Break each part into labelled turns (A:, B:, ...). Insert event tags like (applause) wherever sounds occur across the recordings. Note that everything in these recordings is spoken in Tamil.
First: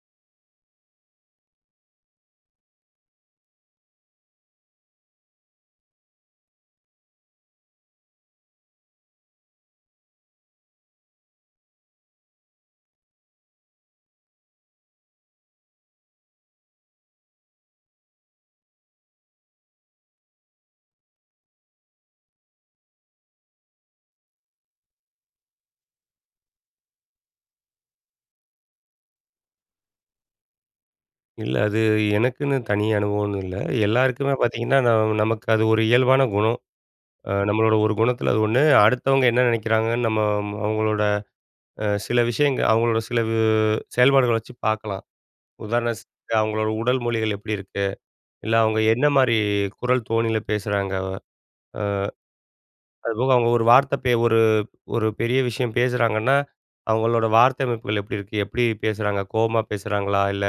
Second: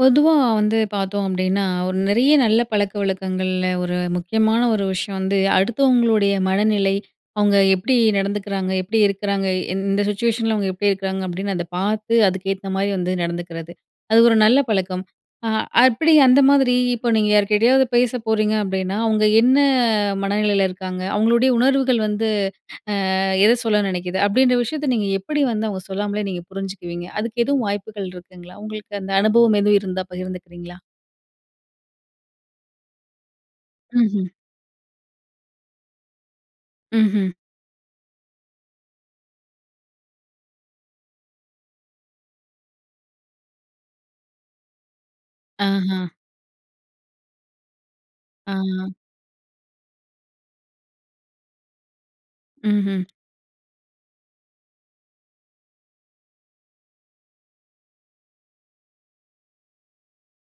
A: பொதுவா வந்து பாத்தோம் அப்டின்னா, ஒரு நெறைய நல்ல பழக்கவழக்கங்கள்ல ஒரு முக்கியமான ஒரு விஷயம் வந்து அடுத்தவங்களுடைய மனநிலை, அவங்க எப்டி நடந்துக்கிறாங்க, எப்டி இருக்கிறாங்க, இந்த சிச்சுவேஷன்ல அவங்க எப்டி இருக்கிறாங்க, அப்டின்னு அத பார்த்து அதுக்கு ஏத்த மாரி வந்து நடந்துக்கிறது. அது ஒரு நல்ல பழக்கம். ஆ அப்டி அந்த மாதிரி, இப்போ நீங்க யார்கிட்டயாவது பேச போறீங்க அப்டின்னா அவங்க என்ன மனநிலையில இருக்காங்க. அவங்களுடைய உணர்வுகள் வந்து (inhales) ஆ எத சொல்ல நினைக்குது. அப்டின்ற விஷயத்தை நீங்க எப்புடி வந்து அவங்க சொல்லாமலே நீங்க புரிஞ்சுக்குவீங்க? அதுக்கு எதுவும் வாய்ப்புகள் இருக்குங்களா? உங்களுக்கு அந்த அனுபவம் எதுவும் இருந்தா பகிர்ந்துக்கிறீங்களா?
B: இல்ல, அது எனக்குன்னு தனி அனுபவம்னு இல்ல.
A: ம்ஹ்ம்.
B: எல்லோருக்குமே பாத்தீங்கன்னா, நான் நமக்கு அது ஒரு இயல்பான குணம். அ
A: ம்ஹ்ம்.
B: நம்மளோட ஒரு குணத்தில அது ஒண்ணு. அடுத்தவங்க என்ன நினைக்கிறாங்கன்னு நம்ம அம் அவங்களோட. அ சில விஷயங்க, அவங்களோட சிலவு செயல்பாடுகள வச்சு பார்க்கலாம்.
A: ஆஹ.
B: உதாரணத்திற்கு, அவங்களோட உடல் மொழிகள் எப்டி இருக்கு.
A: ஆ.
B: இல்ல, அவங்க என்ன மாரி குரல் தோணியில பேசுறாங்கவ. ஆ
A: ம்ஹ்ம்.
B: அதுபோக, அவங்க ஒரு வார்த்தை ஒரு ஒரு பெரிய விஷயம் பேசுகிறாங்கன்னா அவங்களோட வார்த்த அமைப்புகள் எப்டி இருக்கு. எப்டி பேசுகிறாங்க, கோவமா பேசுறாங்களா? இல்ல,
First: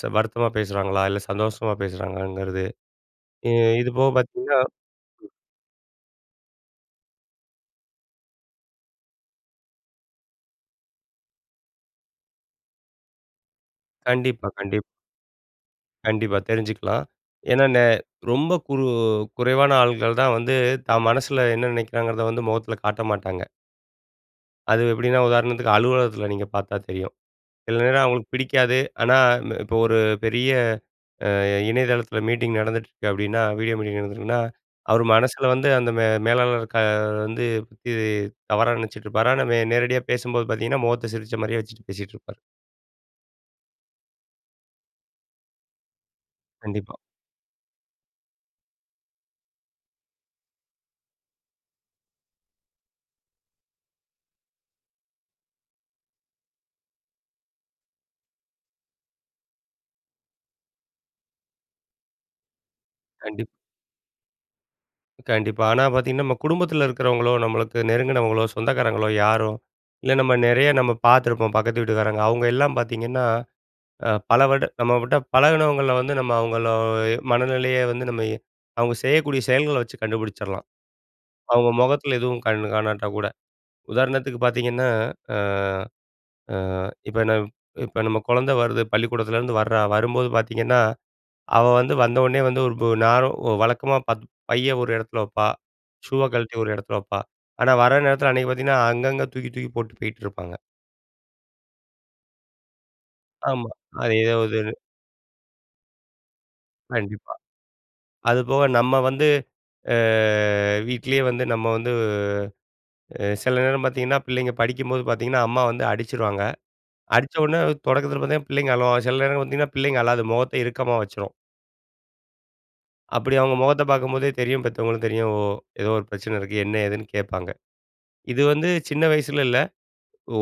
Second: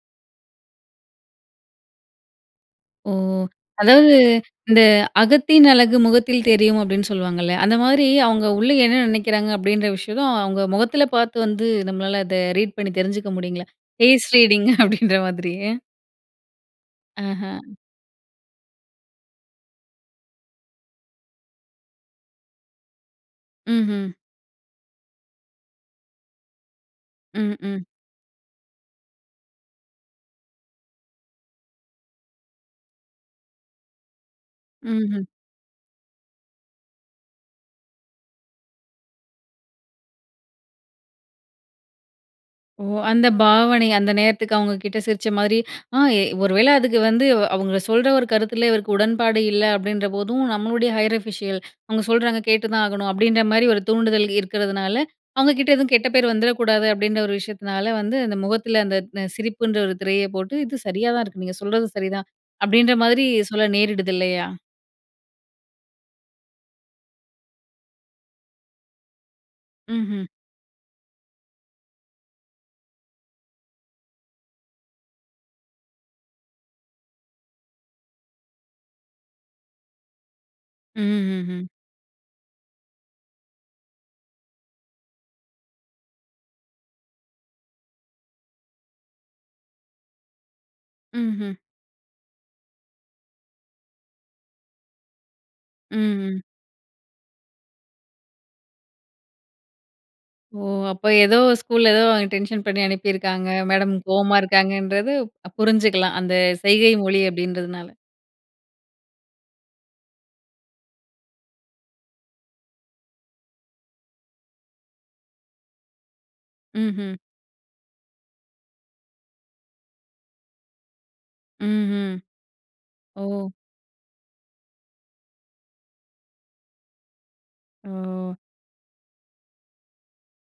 B: ச ஆ வருத்தமா பேசுறாங்களா? இல்ல, சந்தோஷமா பேசுறாங்களாங்கிறது.
A: ஓ!
B: ஆ இது போக
A: அதாவது,
B: பாத்தீங்கன்னா.
A: "இந்த அகத்தின் அழகு முகத்தில் தெரியும்," அப்படின்னு சொல்லுவாங்கள்ல, அந்த மாரி அவங்க உள்ள என்ன நினைக்கிறாங்க அப்டின்ற விஷயத்து அவங்க முகத்தில பார்த்து வந்து நம்மளால அத ரீட் பண்ணி தெரிஞ்சுக்க முடியுங்களா? பேஸ்
B: கண்டிப்பா,
A: ரீடிங்க
B: கண்டிப்
A: அப்டின்ற மாதிரி.
B: கண்டிப்பா தெரிஞ்சுக்கலாம்.
A: அஹ.
B: ஏன்னா, நெ ரொம்ப குறு குறைவான ஆள்கள் தான் வந்து தான் மனசுல என்ன நினைக்கிறாங்கிறத வந்து முகத்தில காட்ட மாட்டாங்க.
A: ம்ஹ்ம்.
B: அது எப்படின்னா உதாரணத்துக்கு அலுவலகத்தில நீங்க பார்த்தா தெரியும்.
A: ம்,
B: சில
A: ம்.
B: நேரம் அவங்களுக்கு பிடிக்காது. ஆனா, இந்த இப்போ ஒரு பெரிய அ இணையதளத்தில மீட்டிங் நடந்துட்டு இருக்கு அப்டின்னா, வீடியோ மீட்டிங் நடந்திருக்குன்னா. அவர்
A: ம்ஹ்ம்.
B: மனசுல வந்து அந்த மே மேலாளர் க வந்து பத்தி தவறான நினைச்சிட்டுருப்பாரு. ஆனா, வே நேரடியா பேசும்போது பார்த்தீங்கன்னா முகத்த சிரிச்ச மாரியே வச்சுட்டு பேசிட்டுருப்பார்.
A: ஓ! அந்த பாவனை, அந்த நேரத்துக்கு அவுங்க கிட்ட சிரிச்ச மாதிரி (inhales) ஆ எ ஒருவேளை
B: கண்டிப்பா.
A: அதுக்கு வந்து, அவுங்க சொல்ற ஒரு கருத்துல இவருக்கு உடன்பாடு இல்ல அப்டின்றபோதும், "நம்மளுடைய ஹையர் ஆஃபிஷியல், (inhales) அவுங்க சொல்றாங்க கேட்டு தான் ஆகணும்" அப்டின்ற மாரி ஒரு தூண்டுதல் இருக்கிறதுனால அவுங்க கிட்ட எதுவும் கெட்ட பேர் வந்துரக்கூடாது, அப்படின்ற ஒரு விஷயத்துனால வந்து, அந்த முகத்தில அந்த ந சிரிப்புன்ற ஒரு திரைய போட்டு "இது சரியா தான் இருக்கு. நீங்க சொல்றதும் சரிதான்" அப்டின்ற மாதிரி
B: கண்டிப்
A: சொல்ல நேரிடுது இல்லையா?
B: கண்டிப்பா. ஆனா, பாத்தீங்கன்னா நம்ம குடும்பத்தில இருக்கிறவங்களோ, நம்மளுக்கு நெருங்குனவங்களோ, சொந்தக்காரங்களோ, யாரோ இல்ல
A: ம்ஹ்ம்.
B: நம்ம நெறைய நம்ம பாத்துருப்போம் பக்கத்து வீட்டுக்காரங்க. அவுங்க எல்லாம் பாத்தீங்கன்னா, அ பல வருட நம்ம கிட்ட பழகுனவங்கள வந்து நம்ம அவுங்கள எ மனநிலைய வந்து நம்ம எ அவங்க செய்யக்கூடிய செயல்கள வச்சு கண்டுபுடிச்சிரலாம்.
A: ம்ஹ்ஹும்.
B: அவுங்க மொகத்தில எதுவும் கண்ணு காணாட்டா கூட. உதாரணத்துக்கு பாத்தீங்கன்னா, ஆ அ. இப்ப நம் இப்ப நம்ம கொழந்த வருது. பள்ளிக்கூடத்துலேருந்து வர்றா. வரும்போது பாத்தீங்கன்னா,
A: ம்ஹ்ம்.
B: அவ வந்து வந்தவோன்னே வந்து ஒரு து நேரா ஒ வழக்கமா பாத் பைய ஒரு எடத்துல வப்பா. ஷூவ
A: ம்ஹ்ம்.
B: கழட்டி ஒரு எடத்துல வப்பா. ஆனா வர நேரத்தில அன்னைக்கு பாத்தீங்கன்னா, அங்கங்க தூக்கி, தூக்கி போட்டு போயிட்டுருப்பாங்க.
A: ஓ! அப்போ எதோ ஸ்கூல்ல எதோ டென்ஷன் பண்ணி அனுப்பிருக்காங்க.
B: ஆமா.
A: மேடம்
B: அது ஏதோ
A: கோவமா
B: ஒரு இதுன்னு
A: இருக்காங்கன்றது, அப் புரிஞ்சிக்கலாம். அந்த செய்கை மொழி
B: கண்டிப்பா.
A: அப்டின்றதுனால.
B: அதுபோக நம்ம வந்து அ வீட்டிலேயே வந்து நம்ம வந்து அ சில நேரம் பாத்தீங்கன்னா, பிள்ளைங்க படிக்கும்போது பாத்தீங்கன்னா, அம்மா வந்து அடிச்சிருவாங்க.
A: ம்ஹ்ம்.
B: அடிச்சவோன்னே, தொடக்கத்தில பாத்தீங்கன் பிள்ளைங்க அழுவாங்க. சில நேரம் பாத்தீங்கன்னா, பிள்ளைங்க அழாது. மொகத்த இறுக்கமா வச்சிரும்.
A: ம்ஹ்ம்.
B: அப்படி
A: ஓ!
B: அவங்க முகத்த பார்க்கும்போதே தெரியும், பெத்தவங்களும் தெரியும், ஓ ஏதோ ஒரு பிரச்சனை இருக்கு என்ன ஏதுன்னு கேட்பாங்க.
A: ஓ!
B: இது வந்து சின்ன வயசுலன்னு இல்ல.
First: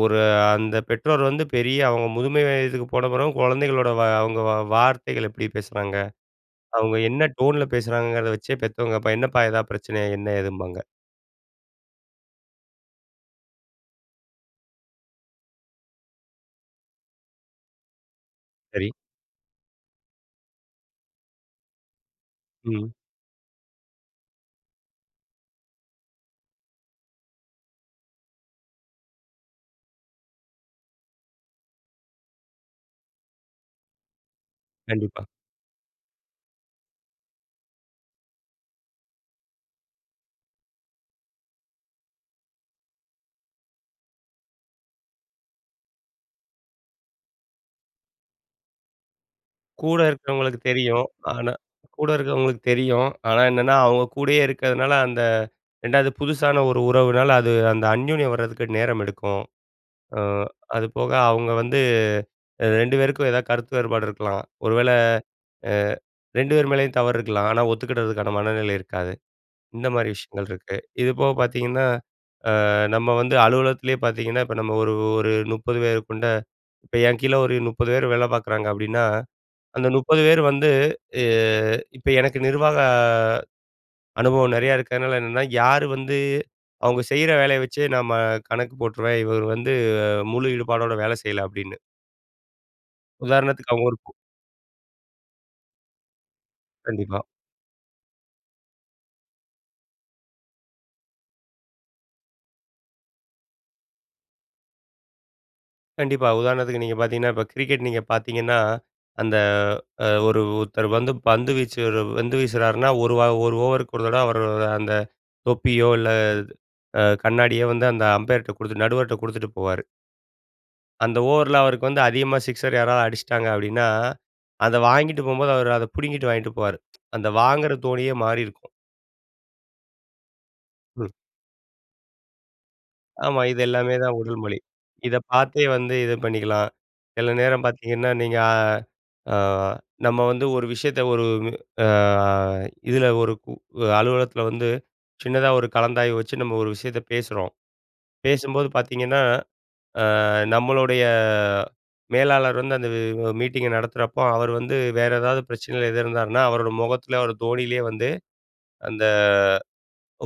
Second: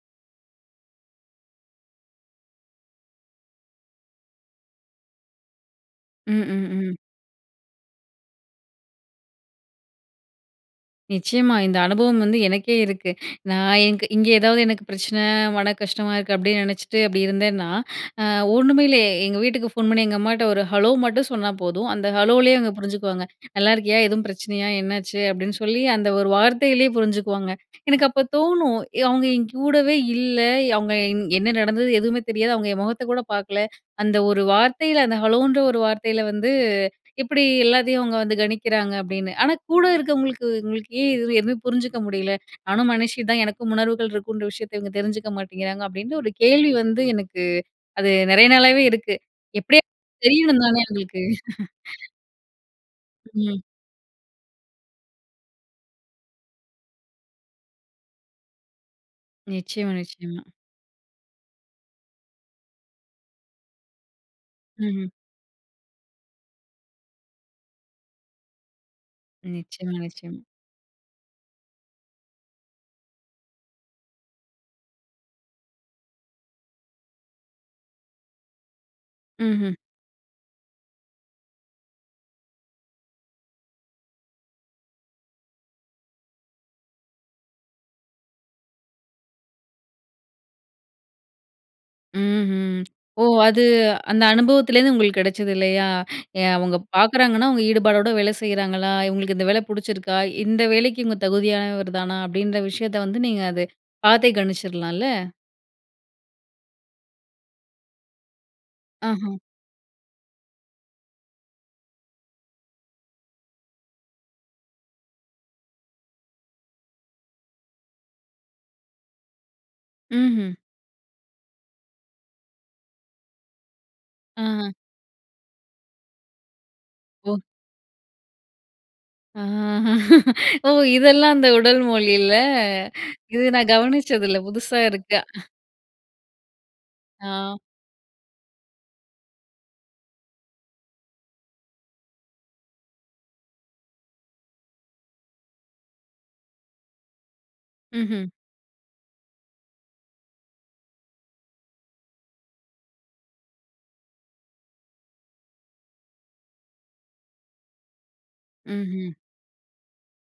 B: ஒரு அந்த பெற்றோர் வந்து, பெரிய அவுங்க முதுமை வயதுக்கு போன பிறகும் குழந்தைகளோட வ அவங்க வ வார்த்தைகள் எப்படி பேசுறாங்க,
A: ம், ம், ம்.
B: அவங்க என்ன டோன்ல பேசுறாங்கங்கிறத வச்சே பெத்தவங்க, பா என்னப்பா, எதா பிரச்சனையா? என்ன, ஏதும்பாங்க!
A: நிச்சயமா, இந்த அனுபவம் வந்து எனக்கே இருக்கு. (inhales) நான் எனக்கு இங்கே ஏதாவது எனக்கு பிரச்சனை, மனக்கஷ்டமா இருக்கு அப்படின்னு நினைச்சிட்டு அப்படி இருந்தேன்னா! (inhales) அ ஒண்ணுமே
B: சரி.
A: இல்ல எங்க வீட்டுக்கு ஃபோன் பண்ணி எங்க அம்மாகிட்ட ஒரு "ஹலோ" மட்டும் சொன்னா, போதும் அந்த ஹலோவுலேயே அவுங்க
B: ம்.
A: புரிஞ்சுக்குவாங்க. (inhales) "நல்லா இருக்கியா? எதுவும் பிரச்சனையா, என்னாச்சு?" அப்படின்னு சொல்லி, அந்த ஒரு வார்த்தையிலேயே புரிஞ்சுக்குவாங்க. (inhales) எனக்கு அப்போ தோணும், எ "அவுங்க என்கூடவே இல்ல, அவுங்க என்ன நடந்தது எதுவுமே தெரியாது, அவுங்க என் முகத்த கூட பார்க்கல! (inhales) அந்த ஒரு வார்த்தையில, அந்த
B: கண்டிப்பா.
A: ஹலோன்ற ஒரு வார்த்தையில வந்து (inhales) எப்படி எல்லாத்தையும் அவங்க வந்து கணிக்கிறாங்க" அப்படின்னு. ஆனா கூட இருக்கிறவங்களுக்கு, இவங்களுக்கு ஏன் எதுவுமே புரிஞ்சுக்க முடியல. (inhales) நானும் மனுஷி தான் எனக்கும் உணர்வுகள் இருக்குன்ற விஷயத்த, இவங்க தெரிஞ்சுக்க மாட்டேங்கிறாங்க." அப்படின்னு ஒரு கேள்வி வந்து எனக்கு, அது நிறைய நாளாவே இருக்கு. எப்படியா
B: கூட இருக்கிறவங்களுக்கு
A: தெரியணும் தானே
B: தெரியும்.
A: அவங்களுக்கு.
B: ஆனா,
A: (laughs)
B: கூட இருக்கிறவங்களுக்கு தெரியும் ஆனா
A: ம்.
B: என்னன்னா, அவங்க கூடயே இருக்கிறதுனால, அந்த 2வது புதுசான ஒரு உறவுனால அது அந்த அந்யோனியம் வரதுக்கு நேரம் எடுக்கும்.
A: நிச்சயமா
B: அ
A: நிச்சயமா.
B: அது போக அவுங்க வந்து 2 பேருக்கும் ஏதாவது கருத்து வேறுபாடு இருக்கலாம். ஒரு வேளை
A: ம்ஹ்ம்.
B: அ 2 பேர் மேலயும் தவறு இருக்கலாம். ஆனா ஒத்துக்கிடறதுக்கான மனநிலை இருக்காது. இந்த
A: நிச்சயமா
B: மாதிரி
A: நிச்சயமா.
B: விஷயங்கள் இருக்கு. இது போக பார்த்தீங்கன்னா, அ நம்ம வந்து அலுவலகத்திலேயே பார்த்தீங்கன்னா, இப்போ நம்ம ஒரு ஒரு 30 பேர் கொண்ட இப்ப என் கீழே ஒரு 30 பேர் வேலை பார்க்குறாங்க அப்படின்னா,
A: ம்ஹ்ம்.
B: அந்த 30 பேர் வந்து, எ இப்ப எனக்கு நிர்வாக அ அனுபவம் நிறைய இருக்கிறதுனால, என்னென்னா யார் வந்து அவங்க செய்யற வேலைய வச்சு நம்ம கணக்கு போட்டுருவேன் "இவர் வந்து முழு ஈடுபாடோட, வேலை செய்யல" அப்படின்னு.
A: ம்ஹும் ஓ! அது
B: உதாரணத்துக்கு அவங்க ஒரு
A: அந்த அனுபவத்திலேருந்து உங்களுக்கு கிடைச்சது இல்லையா. (inhales) எ அவங்க
B: கண்டிப்பா.
A: பார்க்குறாங்கன்னா அவங்க ஈடுபாடோட வேலை செய்யறாங்களா? இவங்களுக்கு இந்த வேலை பிடிச்சிருக்கா? இந்த வேலைக்கு இவங்க தகுதியானவர் தானா அப்டின்ற விஷயத்த வந்து நீங்க அதை பார்த்தே கணிச்சிடலாம்ல.
B: கண்டிப்பா. உதாரணத்துக்கு நீங்க பார்த்திங்கன்னா, இப்போ கிரிக்கெட் நீங்க பார்த்திங்கன்னா,
A: ஆஹா.
B: அந்த ஆ ஒரு ஒருத்தர் வந்து, பந்து வீச்சு பந்து வீசுறார்ன்னா ஒரு 1 ஓவருக்கு ஒரு தடவ அவர் அந்த தொப்பியோ, இல்ல அ கண்ணாடியோ வந்து அந்த அம்பயர்ட்ட குடுத்துட்டு, நடுவர்கிட்ட குடுத்துட்டு போவார்.
A: ம்ஹ்ம்.
B: அந்த ஓவர்ல அவருக்கு வந்து அதிகமா சிக்ஸர் யாராவது அடிச்சுட்டாங்க அப்டின்னா,
A: ஆஹா.
B: அத வாங்கிட்டு போகும்போது அவரு அத புடுங்கிட்டு வாங்கிட்டு போவாரு. (tsk) அந்த
A: ஓ.
B: வாங்குற தோனியே மாறி இருக்கும்.
A: ஓ!
B: ம்.
A: இதெல்லாம் அந்த உடல் மொழியில. (inhales)
B: ஆமா,
A: இது
B: இது
A: நான்
B: எல்லாமே தான்
A: கவனிச்சது இல்ல,
B: உடல் மொழி.
A: புதுசா
B: இத
A: இருக்க.
B: பார்த்தே வந்து இது பண்ணிக்கலாம். சில
A: ஆ.
B: நேரம் பார்த்தீங்கன்னா, நீங்க ஆ ஆ நம்ம வந்து ஒரு விஷயத்த, ஒரு ஆ இதில ஒரு உ அலுவலகத்தில வந்து, சின்னதா ஒரு கலந்தாய்வு வச்சு நம்ம ஒரு விஷயத்த பேசுறோம்.
A: ம்ஹ்ம்.
B: பேசும்போது பார்த்தீங்கன்னா, ஆ நம்மளுடைய மேலாளர் வந்து அந்த மீட்டிங்கை நடத்துறப்போ அவர் வந்து வேறு ஏதாவது பிரச்சனையில எதிர் இருந்தாருன்னா, அவரோட முகத்தில் அவர் தோணியிலேயே வந்து, அந்த
A: ம்ஹ்ம்.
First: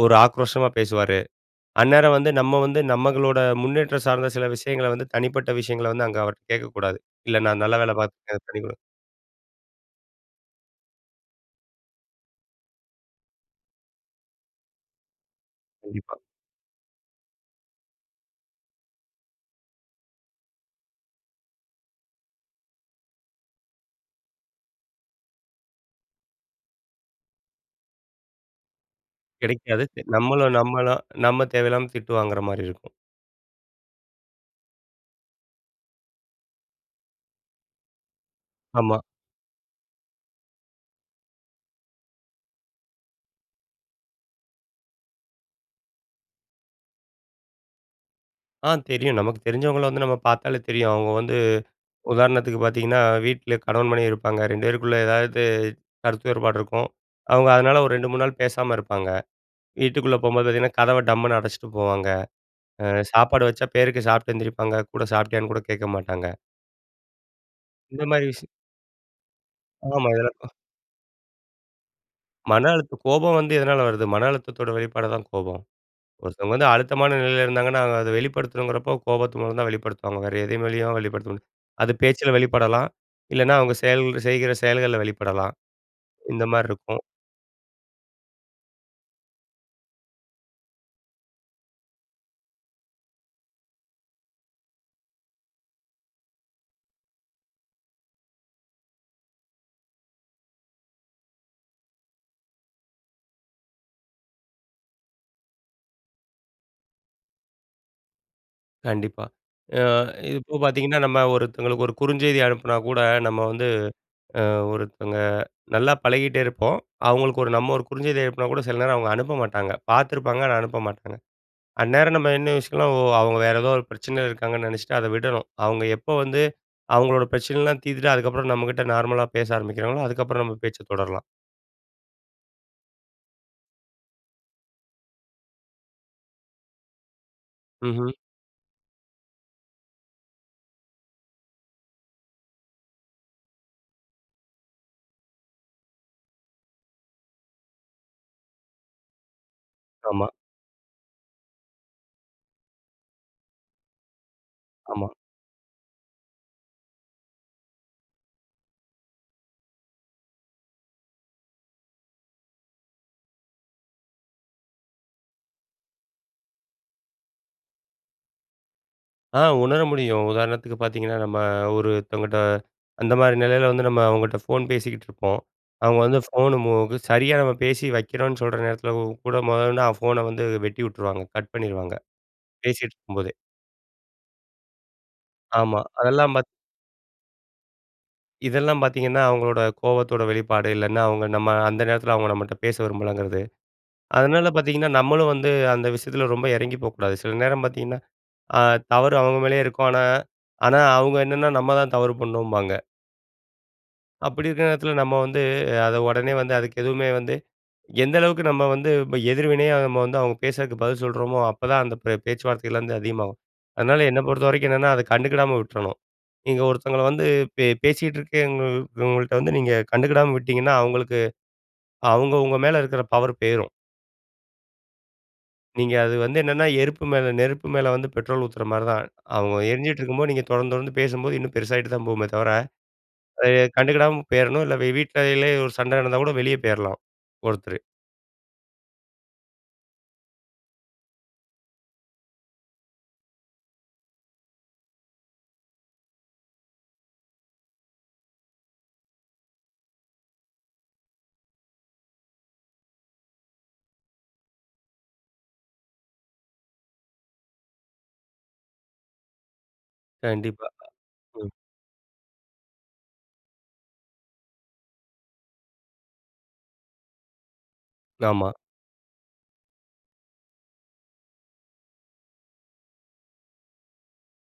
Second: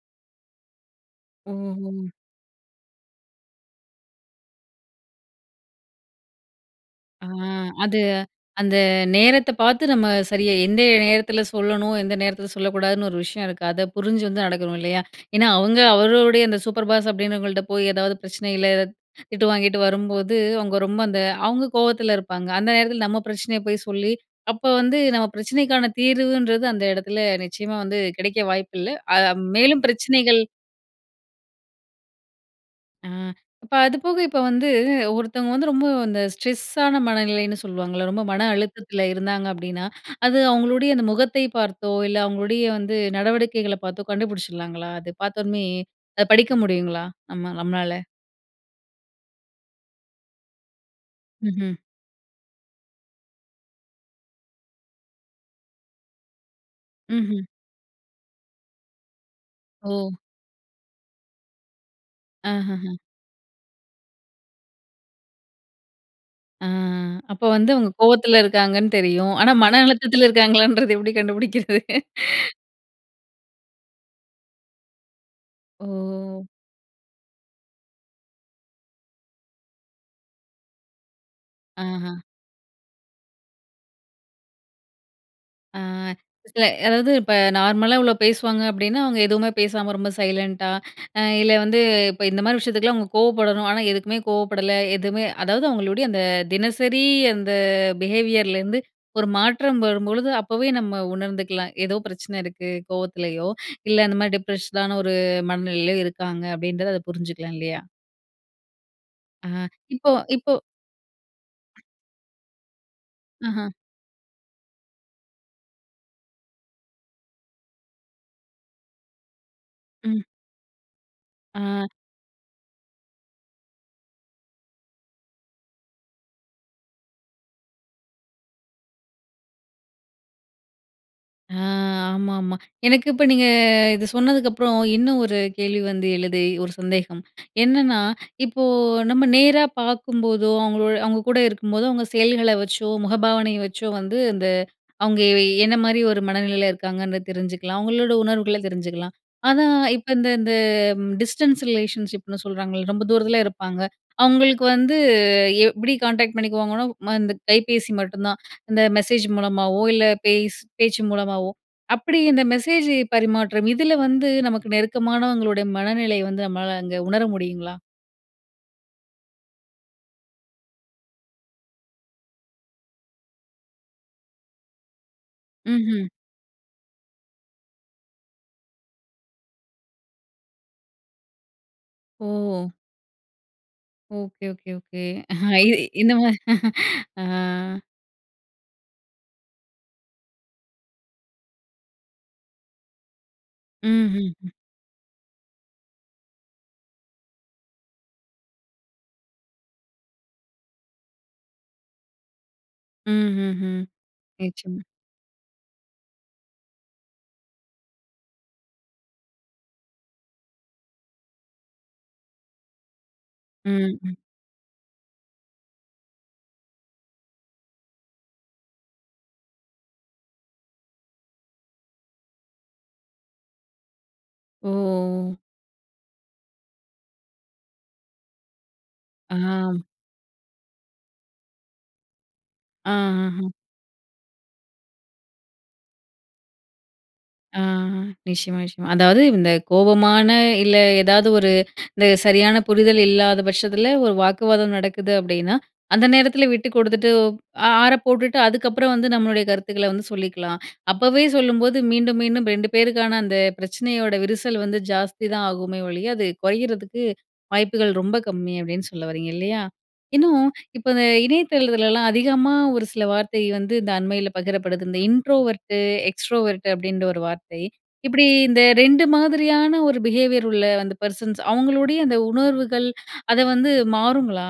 B: ஒரு ஆக்ரோஷமா பேசுவாரு.
A: ஓஹ் ஓஹ்!
B: அந்நேரம் வந்து நம்ம வந்து நமக்களோட முன்னேற்றம் சார்ந்த சில விஷயங்கள வந்து தனிப்பட்ட விஷயங்கள வந்து, அங்கே அவர்கிட்ட கேட்க கூடாது,
A: ஆ
B: இல்ல நான் நல்ல வேலை
A: அது
B: பார்த்துருக்கேன்.
A: அந்த
B: (unintelligible)
A: நேரத்த பார்த்து நம்ம சரியா, எந்தே நேரத்தில சொல்லணும். எந்த நேரத்தில சொல்லக்கூடாதுன்னு ஒரு விஷயம் இருக்கு. அத புரிஞ்சு வந்து நடக்கணும் இல்லையா? (inhales) ஏன்னா, அவங்க
B: கண்டிப்பா.
A: அவரோடைய அந்த சூப்பர் பாஸ் அப்படின்றவங்கள்ட்ட போய் எதாவது பிரச்சனையில ஏதாவது (inhales) திட்டு வாங்கிட்டு வரும்போது, அவங்க ரொம்ப அந்த அவங்க கோவத்தில இருப்பாங்க, அந்த நேரத்தில நம்ம பிரச்சனையை போய் சொல்லி, அப்போ வந்து நம்ம பிரச்சனைக்கான தீர்வுன்றது அந்த இடத்துல நிச்சயமா வந்து கிடைக்க வாய்ப்பு இல்ல. அ மேலும்
B: கிடைக்காது
A: பிரச்சனைகள்
B: நம்மளு நம்மளு நம்ம தேவையில்லாம திட்டு வாங்குற மாரி இருக்கும்.
A: ஆ. இப்போ அது போக இப்போ வந்து, ஒருத்தவங்க வந்து ரொம்ப இந்த ஸ்ட்ரெஸ்ஸான மனநிலைன்னு சொல்லுவாங்கள்ல. ரொம்ப மன
B: ஆமா.
A: அழுத்தத்தில இருந்தாங்க அப்படின்னா, (inhales) அது அவங்களுடைய அந்த முகத்தை பார்த்தோ, இல்ல அவங்களுடைய வந்து நடவடிக்கைகளை பார்த்தோ கண்டுபிடிச்சிடலாங்களா? அது பார்த்த உனே அத படிக்க முடியுங்களா? நம்ம நம்மளால?
B: ஆ தெரியும். நமக்கு தெரிஞ்சவங்கள வந்து நம்ம பார்த்தாலே தெரியும். அவங்க வந்து
A: ம்ஹ்ம்.
B: உதாரணத்துக்கு பார்த்தீங்கன்னா, வீட்ல கணவன் மணி இருப்பாங்க 2 பேருக்குள்ள ஏதாவது கருத்து ஏற்பாடு இருக்கும்.
A: ம்ஹ்ம்.
B: அவங்க அதனால ஒரு 2, 3 நாள் பேசாம இருப்பாங்க.
A: ஓ.
B: வீட்டுக்குள்ள போகும்போது பார்த்தீங்கன்னா, கதவை டம்முனு அடைச்சிட்டு போவாங்க. ஆ
A: அஹஹா.
B: சாப்பாடு வச்சா பேருக்கு சாப்பிட்டு எந்திரிப்பாங்க கூட சாப்பிட்டியான்னு கூட கேட்க மாட்டாங்க.
A: ஆ அப்ப வந்து அவங்க
B: இந்த மாதிரி
A: கோவத்துல
B: விஷயம்
A: இருக்காங்கன்னு தெரியும். ஆனா, மன
B: ஆமா. இது
A: அழுத்தத்தில
B: எல்லாருக்கும்
A: இருக்காங்களன்றது எப்டி கண்டுபிடிக்கிறது. (inhales)
B: மன அழுத்த கோபம் வந்து எதனால வருது, மன அழுத்தத்தோட வெளிப்பாடுதான் கோபம்.
A: ஓ!
B: ஒருத்தவங்க வந்து அழுத்தமான நிலையில இருந்தாங்கன்னா, அவங்க அத வெளிப்படுத்தணுங்கிறப்போ கோபத்து மூலம் தான் வெளிப்படுத்துவாங்க. வேற எது வழியாவும் வெளிப்படுத்த முடியாது. அது
A: அஹா.
B: பேச்சில் வெளிப்படலாம், இல்லைன்னா அவங்க செயல் செய்கிற செயல்களில வெளிப்படலாம்.
A: ஆ.
B: இந்த
A: ஸ்ல
B: மாதிரி இருக்கும்.
A: அதாவது, இப்ப நார்மலா இவ்வளோ பேசுவாங்க அப்டின்னா, அவங்க எதுவுமே பேசாம ரொம்ப சைலன்ட்டா (inhales) இல்ல வந்து, இப்ப இந்த மாரி விஷயத்துக்கலாம், அவங்க கோவப்படணும். ஆனா, எதுக்குமே கோவப்படல எதுவுமே அதாவது, அவங்களுடைய அந்த தினசரி அந்த பிஹேவியர்லேருந்து ஒரு மாற்றம் வரும்பொழுது, அப்போவே நம்ம உணர்ந்துக்கலாம். ஏதோ பிரச்சனை இருக்கு, கோவத்துலியோ (inhales) இல்ல அந்த மாரி டிப்ரஷ்டான ஒரு மனநிலையிலயோ இருக்காங்க அப்டின்றது, அத புரிஞ்சுக்கலாம் இல்லையா?
B: கண்டிப்பா.
A: ஆ,
B: ஆ
A: இப்போ, இப்போ.
B: இப்போ பார்த்தீங்கன்னா, நம்ம ஒருத்தவங்களுக்கு ஒரு குறுஞ்செய்தி அனுப்பினா கூட, நம்ம
A: ஆஹா.
B: வந்து அ ஒருத்தவங்க நல்லா பழகிட்டே இருப்போம். அவங்களுக்கு ஒரு நம்ம ஒரு குறுஞ்செய்தி அனுப்பினா கூட, சில நேரம் அவங்க அனுப்ப மாட்டாங்க.
A: ம்.
B: பார்த்துருப்பாங்க, ஆனா அனுப்ப மாட்டாங்க.
A: ஆ.
B: அந்நேரம் நம்ம என்ன யோசிக்கணும்னா, அவங்க வேறு ஏதோ ஒரு பிரச்சனை இருக்காங்கன்னு நெனைச்சிட்டு அத விடணும். அவங்க எப்போ வந்து அவங்களோட பிரச்சனைலாம் தீர்த்துட்டு, அதுக்கப்புறம் நம்மகிட்ட நார்மலா பேச ஆரம்பிக்கிறாங்களோ, அதுக்கப்புறம் நம்ம பேச்சை தொடரலாம்.
A: ஆ ஆமாம்மா. (inhales) எனக்கு இப்ப நீங்க இதை சொன்னதுக்கப்புறம், இன்னும் ஒரு கேள்வி வந்து எழுதே, ஒரு சந்தேகம். (inhales) என்னன்னா,
B: ம்ஹ்ம்.
A: இப்போ நம்ம நேரா பார்க்கும்போதோ, அவங்களோ அவங்க கூட இருக்கும்போதோ, அவங்க செயல்கள வச்சோ, முகபாவனைய வச்சோ வந்து அந்த அவங்க எ என்ன மாரி ஒரு மனநிலையில இருக்காங்கன்னு தெரிஞ்சுக்கலாம். அவங்களோட உணர்வுகள தெரிஞ்சுக்கலாம். ஆனா, இப்போ
B: ஆமா.
A: இந்த இந்த டிஸ்டன்ஸ் ரிலேஷன்ஷிப்னு சொல்றாங்கல்ல, ரொம்ப தூரத்தில இருப்பாங்க. அவங்களுக்கு வந்து,
B: ஆமா.
A: எப்டி கான்டாக்ட் பண்ணிக்குவாங்கன்னா, ம இந்த கைபேசி மட்டும் தான், (inhales) இந்த மெசேஜ் மூலமாவோ இல்ல, பேஸ் பேச்சு மூலமாவோ அப்டி இந்த மெசேஜ் பரிமாற்றம். இதில வந்து நமக்கு நெருக்கமானவங்களுடைய மனநிலை வந்து நம்மளால அங்க உணர முடியுங்களா?
B: ஆ உணர முடியும். உதாரணத்துக்கு பார்த்தீங்கன்னா, நம்ம ஒருத்தவங்கட்ட அந்த மாரி நிலையில வந்து, நம்ம அவங்கட்ட ஃபோன் பேசிக்கிட்டு இருப்போம். அவங்க
A: ம்ஹ்ம்.
B: வந்து ஃபோன மோகு சரியா பேசி வைக்கிறோம்ன்னு சொல்ற நேரத்தில கூட முதல்ல இருந்து அ ஃபோன வந்து வெட்டி உட்டுருவாங்க, கட் பண்ணிருவாங்க.
A: ஓ!
B: பேசிகிட்டு இருக்கும்போதே.
A: Okay okay okay. இ
B: ஆமா.
A: இந்த
B: அதெல்லாம்
A: மாரி.
B: பார்த்
A: ஆ.
B: இதெல்லாம் பார்த்தீங்கன்னா, அவங்களோட கோவத்தோட வெளிப்பாடு இல்லைன்னா அவங்க நம்ம அந்த நேரத்துல அவங்க நம்மகிட்ட பேச விரும்பலங்கிறது. அதனால
A: ம்ஹ்ம்.
B: பார்த்தீங்கன்னா, நம்மளும் வந்து அந்த விஷயத்துல ரொம்ப இறங்கிப் போகக்கூடாது. சில நேரம் பார்த்தீங்கன்னா, ஆ தவறு அவங்க மேலேயே இருக்கும், ஆனா ஆனா அவுங்க என்னன்னா நம்ம தான் தவறு பண்ணோம்பாங்க.
A: ம்ஹ்ம்.
B: அப்படி இருக்குற
A: நிச்சியம்மா.
B: நேரத்துல நம்ம வந்து, அத உடனே வந்து அதுக்கு எதுவுமே வந்து, எந்த அளவுக்கு நம்ம வந்து ப எதிர்வினையா நம்ம வந்து அவுங்க பேசுறதுக்கு பதில் சொல்றோமோ, அப்பதான் அந்த பிரே பேச்சுவார்த்தைகள் வந்து அதிகமாகும். அதனால
A: ம்ம்ஹ்.
B: என்ன பொறுத்தவரைக்கும் என்னன்னா, அத கண்டுக்கிடாம விட்றணும். நீங்க ஒருத்தவங்கள வந்து பே பேசிட்டு இருக்கே (unintelligible) இவங்கள்ட்ட வந்து நீங்க கண்டுக்கிடாம விட்டிங்கன்னா அவங்களுக்கு அவங்க உங்க மேல இருக்குற பவர் போயிரும்.
A: ஓஹோ!
B: நீங்க அது வந்து என்னென்னா எருப்பு மேல நெருப்பு மேல வந்து பெட்ரோல் ஊத்துற மாரி தான்.
A: ஆ.
B: அவங்க எரிஞ்சுட்டு இருக்கும்போது நீங்க தொடர்ந்து தொடர்ந்து பேசும்போது, இன்னும் பெருசாயிட்டு தான் போகுமே தவர.
A: ஆ, அஹ்ம்.
B: ஏ கண்டுக்கிடாம போயிரணும். இல்ல வீட்லே இல்ல ஒரு சண்ட நடந்தா கூட வெளிய போயிரலாம்,
A: ஆ.
B: ஒருத்தரு.
A: நிச்சயமா நிச்சயமா. அதாவது இந்த கோபமான இல்ல, ஏதாவது ஒரு (inhales) இந்த சரியான புரிதல் இல்லாத பட்சத்துல ஒரு வாக்குவாதம் நடக்குது அப்படின்னா, அந்த நேரத்துல விட்டு குடுத்துட்டு ஒப் அ ஆற போட்டுட்டு அதுக்கப்புறம் வந்து நம்மளுடைய கருத்துக்கள வந்து சொல்லிக்கலாம். (inhales) அப்போவே சொல்லும்போது மீண்டும் மீண்டும் ரெண்டு பேருக்கான அந்த பிரச்சனையோட விரிசல் வந்து ஜாஸ்தி தான் ஆகுமே ஒழிய, அது குறையிறதுக்கு வாய்ப்புகள் ரொம்ப கம்மி அப்படின்னு சொல்ல வரீங்க, இல்லையா? இன்னும் (inhales)
B: கண்டிப்பா. அ
A: இப்போ இந்த
B: ம்.
A: இணையதளத்துலலாம் அதிகமா ஒரு சில வார்த்தை வந்து, இந்த அண்மையில பகிரப்படுது. இந்த இன்ட்ரோவர்டு, எக்ஸ்ட்ரோவர்ட் அப்டின்ற ஒரு வார்த்தை. இப்படி
B: ஆமா.
A: இந்த ரெண்டு மாதிரியான ஒரு பிஹேவியர் உள்ள அந்த பெர்சன்ஸ் அவங்களுடைய அந்த உணர்வுகள், (inhales) அத வந்து மாறுங்களா?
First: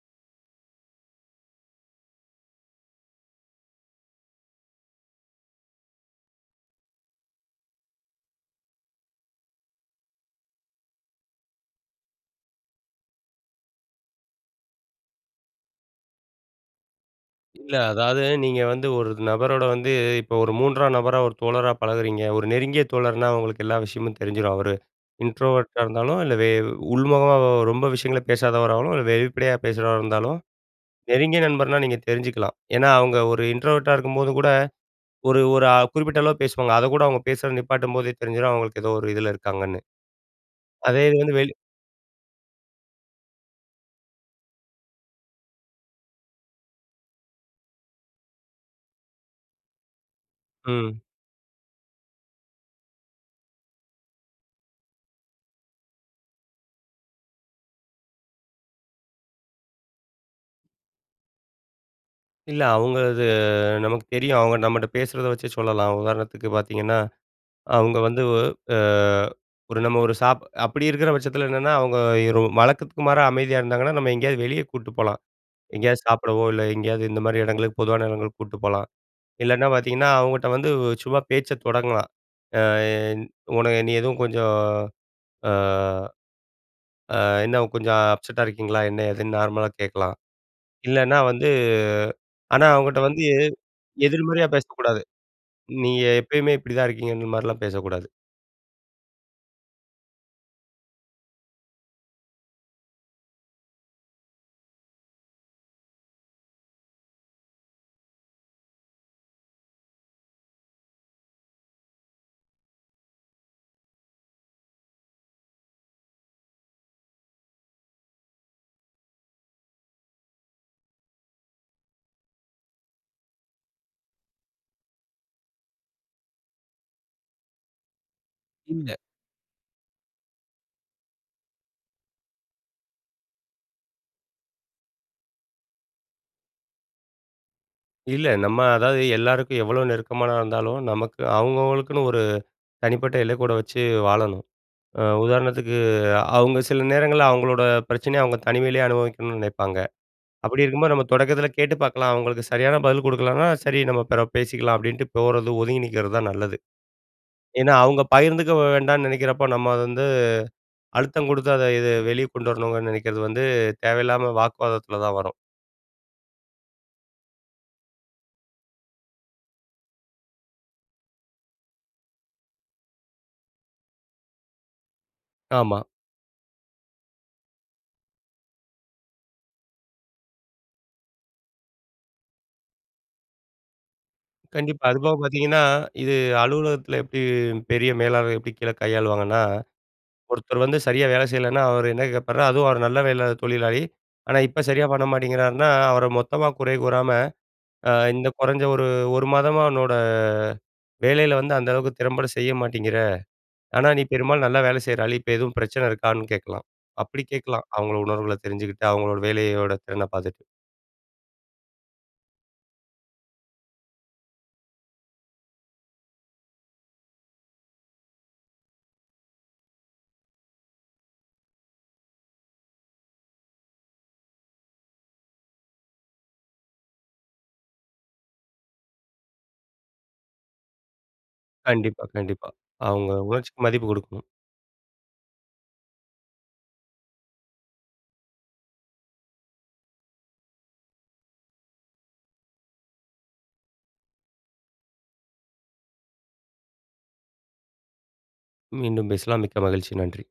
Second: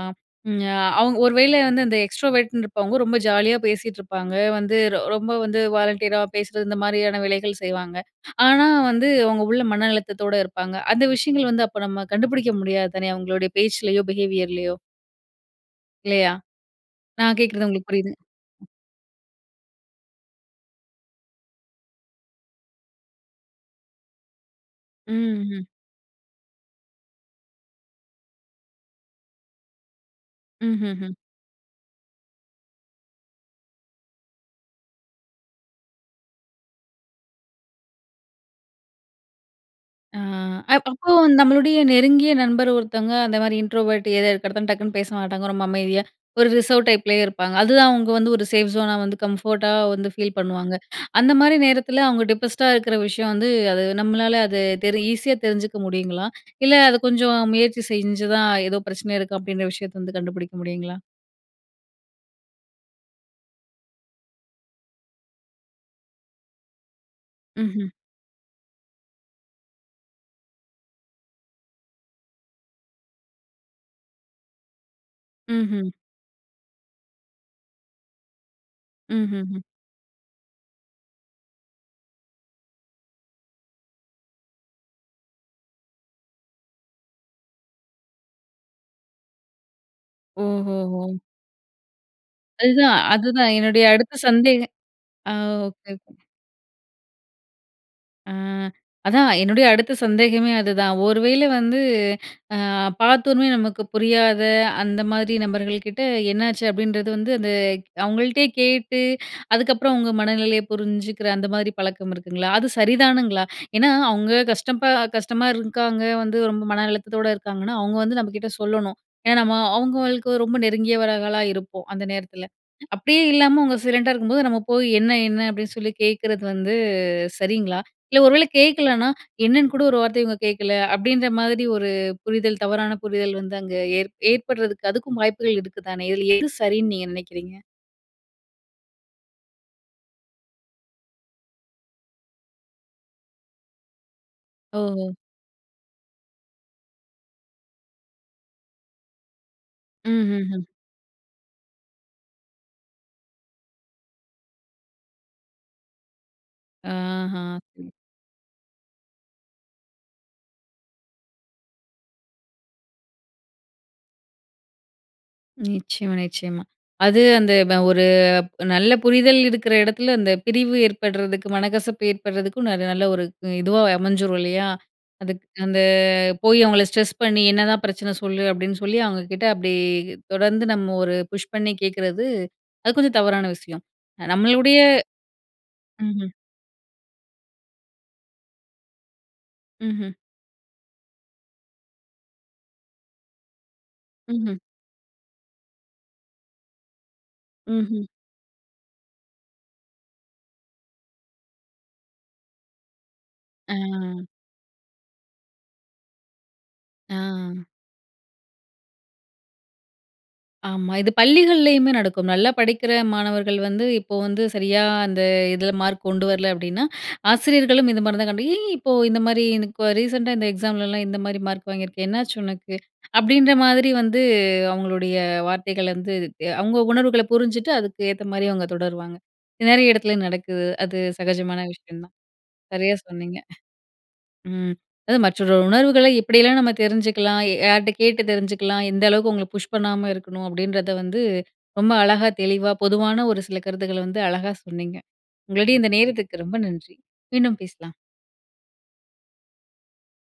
A: ம் அவங் ஒரு வேள வந்து அந்த எக்ஸ்ட்ரோவர்ட்னு இருப்பவங்க ரொம்ப ஜாலியா பேசிட்டு இருப்பாங்க. வந்து ரொ ரொம்ப வந்து வாலண்டியரா பேசுறது இந்த மாதிரியான வேலைகள் செய்வாங்க. (inhales) ஆனா வந்து அவங்க உள்ள மன அழுத்தத்தோடு இருப்பாங்க. அந்த விஷயங்கள் வந்து அப்போ நம்ம கண்டுபுடிக்க முடியாது தானே? அவங்களுடைய பேச்சிலயோ பிஹேவியர்லயோ. இல்லையா? நான் கேக்கிறது
B: இல்ல,
A: உங்களுக்கு புரியுது
B: அதாவது நீங்க வந்து ஒரு இது நபரோட வந்து இப்ப ஒரு 3ஆம் நபரா, ஒரு தோழரா பழகுறீங்க. ஒரு நெருங்கிய தோழர்னா, உங்களுக்கு எல்லா விஷயமும் தெரிஞ்சிரும். அவரு
A: ம் ஹு.
B: இன்ட்ரோவர்ட்டா இருந்தாலும், இல்ல வே உள்முகமாவா ரொம்ப விஷயங்கள பேசாதவராவும், இல்ல வெளிப்படையா பேசுறவரா இருந்தாலும்,
A: ம்ஹு ஹூம்.
B: நெருங்கிய நண்பர்னா நீங்க தெரிஞ்சுக்கலாம். ஏன்னா, அவுங்க ஒரு இன்ட்ரோவர்ட்டா இருக்கும்போது கூட, ஒரு ஒரு ஆ குறிப்பிட்ட அளவு பேசுவாங்க. அதக்கூட அவுங்க பேசுறத நிப்பாட்டும்போதே தெரிஞ்சிரும். அவுங்களுக்கு ஏதோ ஒரு இதுல இருக்காங்கன்னு.
A: ஆ, அ
B: அதே
A: அப்போ
B: இதுங்க வந்து வெளி
A: நம்மளுடைய நெருங்கிய நண்பர் ஒருத்தவங்க அந்த மாரி இன்ட்ரோவர்ட் ஏதோ இருக்கிறத டக்குனு பேச மாட்டாங்க. ரொம்ப அமைதியா ஒரு ரிசர்வ் டைப்லயே இருப்பாங்க. அதுதான் அவுங்க வந்து ஒரு சேஃப் ஜோனா வந்து கம்ஃபோர்ட்டா வந்து ஃபீல் பண்ணுவாங்க.
B: ம்.
A: (inhales) அந்த மாரி நேரத்துல அவுங்க டிப்ரெஸ்ட்டா இருக்கிற விஷயம் வந்து. அது நம்மளால அது தெரி ஈஸியா தெரிஞ்சுக்க முடியுங்களா? (inhales) இல்ல அத கொஞ்சம் முயற்சி செஞ்சுதான், "ஏதோ பிரச்சனை இருக்கு" அப்படின்ற விஷயத்த வந்து கண்டுபுடிக்க முடியுங்களா?
B: இல்ல அவுங்க அது நமக்கு தெரியும். அவுங்க நம்மட்ட பேசுறத வச்சே சொல்லலாம். உதாரணத்துக்கு பாத்தீங்கன்னா,
A: ம்ஹ்ம்.
B: அவுங்க வந்து ஒ அ ஒரு நம்ம ஒரு சாப் அப்படி இருக்கிற பட்சத்தில. என்னான்னா, அவுங்க இரு வழக்கத்துக்கு மாறா அமைதியா இருந்தாங்கன்னா, நம்ம எங்கேயாவது வெளிய கூட்ட்டு போலாம்.
A: ம்ஹ்ம்.
B: எங்கேயாச்சு சாப்பிடவோ இல்ல, எங்கேயாது இந்த மாரி எடங்களுக்கு பொதுவான எடங்களுக்கு கூட்ட்டு போலாம்.
A: ம்ஹ்ஹ்ம்.
B: இல்லன்னா பாத்தீங்கன்னா, அவுங்கட்ட வந்து உ சும்மா பேச்ச தொடங்கலாம். ஆ, என் உன நீ எதுவும் கொஞ்சம் ஆ, அ "என்ன கொஞ்சம் அப்செட்டா இருக்கீங்களா?" என்னா, ஏதுன்னு நார்மலா கேட்கலாம்.
A: ஓஹோஹோ.
B: இல்லன்னா, வந்து ஆனா,
A: அதுதான்
B: அவுங்ட்ட வந்து,
A: அதுதான் என்னுடைய அடுத்த
B: எதிர்மறையா
A: சந்தேக
B: பேசக்கூடாது.
A: ஆ. ஓகே,
B: நீய
A: ஓகே.
B: எப்பயுமே இப்படி தான் இருக்கீங்கங்க இந்த மாரிலாம் பேசக்கூடாது.
A: ஆ, அதான். என்னுடைய அடுத்த சந்தேகமே அதுதான். ஒரு வேள வந்து அ (inhales) பாத்தவோணுமே நமக்கு புரியாத, அந்த மாதிரி நபர்கள் கிட்ட "என்னாச்சு?" அப்படின்றது வந்து அந்த அவுங்கள்ட்டயே கேட்டு (inhales) அதுக்கப்புறம் அவுங்க மனநிலைய புரிஞ்சிக்கிற அந்த மாதிரி பழக்கம் இருக்குங்களா? அது சரிதானுங்களா? (inhales) ஏனா, அவுங்க கஷ்டப்ப கஷ்டமா இருக்காங்க. வந்து ரொம்ப மனஅழுத்தத்தோட இருக்காங்கன்னா, அவுங்க வந்து நம்பகிட்ட சொல்லணும். ஏனா, நம்ம அவுங்களுக்கு ஒரு ரொம்ப நெருங்கியவர்களா இருப்போம். அந்த நேரத்தில. அப்படியே இல்லாம அவுங்க சைலன்ட்டா இருக்கும்போது நம்ம போயி, "என்னா? என்னா?" அப்படின்னு சொல்லி கேக்கிறது வந்து சரிங்களா? (inhales) இல்ல, ஒருவேள
B: இல்ல.
A: கேக்கலனா, (inhales) "என்னான்னு கூட ஒரு வார்த்தை இவுங்க கேட்கல" அப்படின்ற மாதிரி ஒரு புரிதல், தவறான புரிதல் வந்து, அங்கே ஏற் ஏற்படுறதுக்கு அதுக்கும் வாய்ப்புகள் இருக்குதானே. இதில எது சரின்னு நீங்க நெனைக்கிறீங்க?
B: இல்ல. நம்ம அதாவது எல்லாருக்கும் எவ்ளோ நெருக்கமானா இருந்தாலும். நமக்கு அவங்கவங்களுக்குன்னு ஒரு தனிப்பட்ட எல்லைக்கோட்ட வச்சு வாழணும். அ
A: ஓஹோ!
B: உதாரணத்துக்கு, அவங்க சில நேரங்கள்ல அவங்களோட பிரச்சனைய அவங்க தனிமையிலேயே அனுபவிக்கணும்னு நினைப்பாங்க. அப்படி
A: ம்ஹ்ஹும்.
B: இருக்கும்போது நம்ம தொடக்கத்தில கேட்டு பார்க்கலாம். அவங்களுக்கு சரியான பதில் கொடுக்கலனா "சரி, நம்ம பிறகு பேசிக்கலாம்." அப்படின்ட்டு போறது ஒதுங்கி நிக்கிறது தான் நல்லது.
A: ஆஹ.
B: ஏன்னா அவங்க பகிர்ந்துக்க வேண்டாம்னு நெனைக்கிறப்ப, நம்ம வந்து அழுத்தம் குடுத்து அத இது வெளியே கொண்டு வரணுங்கன்னு நெனைக்கிறது வந்து தேவையில்லாம வாக்குவாதத்தில தான் வரும்.
A: நிச்சயமா, நிச்சயமா. அது அந்தப ஒரு நல்ல புரிதல் இருக்கிற இடத்துல அந்த பிரிவு ஏற்படுறதுக்கு மனக்கசப்பு ஏற்படுறதுக்கும், நல்ல ஒரு இதுவா அமைஞ்சிறும் இல்லையா? அதுக்கு அந்த
B: ஆமா.
A: போய் அவங்கள ஸ்ட்ரெஸ் பண்ணி "என்னதான் பிரச்சனை சொல்லு?" அப்படின்னு சொல்லி அவங்க கிட்ட அப்படி தொடர்ந்து நம்ம ஒரு புஷ் பண்ணி கேட்கறது, அது கொஞ்சம் தவறான விஷயம். நம்மளுடைய
B: கண்டிப்பா, அது போக பாத்தீங்கன்னா, இது
A: ம்ஹ்ம்.
B: அலுவலகத்தில எப்படி பெரிய மேலாளர் எப்படி கீழே கையாளுவாங்கன்னா.
A: ம்ஹ்ம்.
B: ஒருத்தர் வந்து சரியா வேலை செய்யலைன்னா அவர் என்ன கேப்பார் அதுவும் அவர் நல்ல வேலை தொழிலாளி, ஆனா
A: ம்ஹ்ம்.
B: இப்போ சரியா பண்ண மாட்டேங்கிறாருனா அவரை மொத்தமா குறை கூறாம அ
A: ம்ஹ்ம்.
B: "இந்த குறைஞ்ச 1, 1 மாதமா உன்னோட வேலையில வந்து அந்த அளவுக்கு திறம்பட செய்ய மாட்டேங்கிற.
A: ஆ.
B: ஆனா, நீ பெரும்பாலும் நல்லா வேலை செய்கிற ஆளு, இப்போ எதுவும் பிரச்சனை இருக்கான்னு." கேட்கலாம், அப்படி
A: ஆ.
B: கேட்கலாம் அவங்களோட உணர்வுகளை தெரிஞ்சுகிட்டு, அவங்களோட வேலையோடய திறன பாத்துட்டு.
A: ஆமா. இது பள்ளிகள்லயுமே நடக்கும். நல்லா படிக்கிற மாணவர்கள் வந்து இப்போ வந்து சரியா அந்த இதுல மார்க் கொண்டு வரல அப்பிடின்னா, (inhales) ஆசிரியர்களும் இந்த மாதிரி தான் கண்டு "ஏ இப்போ இந்த மாதிரி ரீசென்ட் அ இந்த எக்ஸாம்லலாம் இந்த மாதிரி மார்க் வாங்கியிருக்க என்னாச்சு உனக்கு?" (inhales) அப்படின்ற மாதிரி வந்து அவங்களுடைய வார்த்தைகள் வந்து (unintelligible) அவங்க உணர்வுகள புரிஞ்சுட்டு அதுக்கு ஏத்த மாதிரி அவங்க தொடருவாங்க. நெறைய இடத்துல நடக்குது. அது சகஜமான விஷயம்
B: கண்டிப்பா,
A: தான்.
B: கண்டிப்பா.
A: சரியா
B: அவங்க
A: சொன்னீங்க.
B: உணர்ச்சிக்கு மதிப்பு கொடுக்கணும்.
A: (chuckles) ம் அதாவது மற்றொரு உணர்வுகள்ல இப்படியெல்லாம் நம்ம தெரிஞ்சுக்கலாம். யார்ட்ட கேட்டு தெரிஞ்சுக்கலாம். எந்த அளவுக்கு உங்கள புஷ் பண்ணாம இருக்கணும். அப்படின்றத வந்து ரொம்ப அழகா தெளிவா பொதுவான ஒரு சில கருத்துக்கள்ல வந்து அழகா சொன்னீங்க. உங்களுடைய இந்த நேரத்துக்கு ரொம்ப நன்றி. மீண்டும் பேசலாம்.
B: மீண்டும் பேசலாம். மிக்க மகிழ்ச்சி. நன்றி.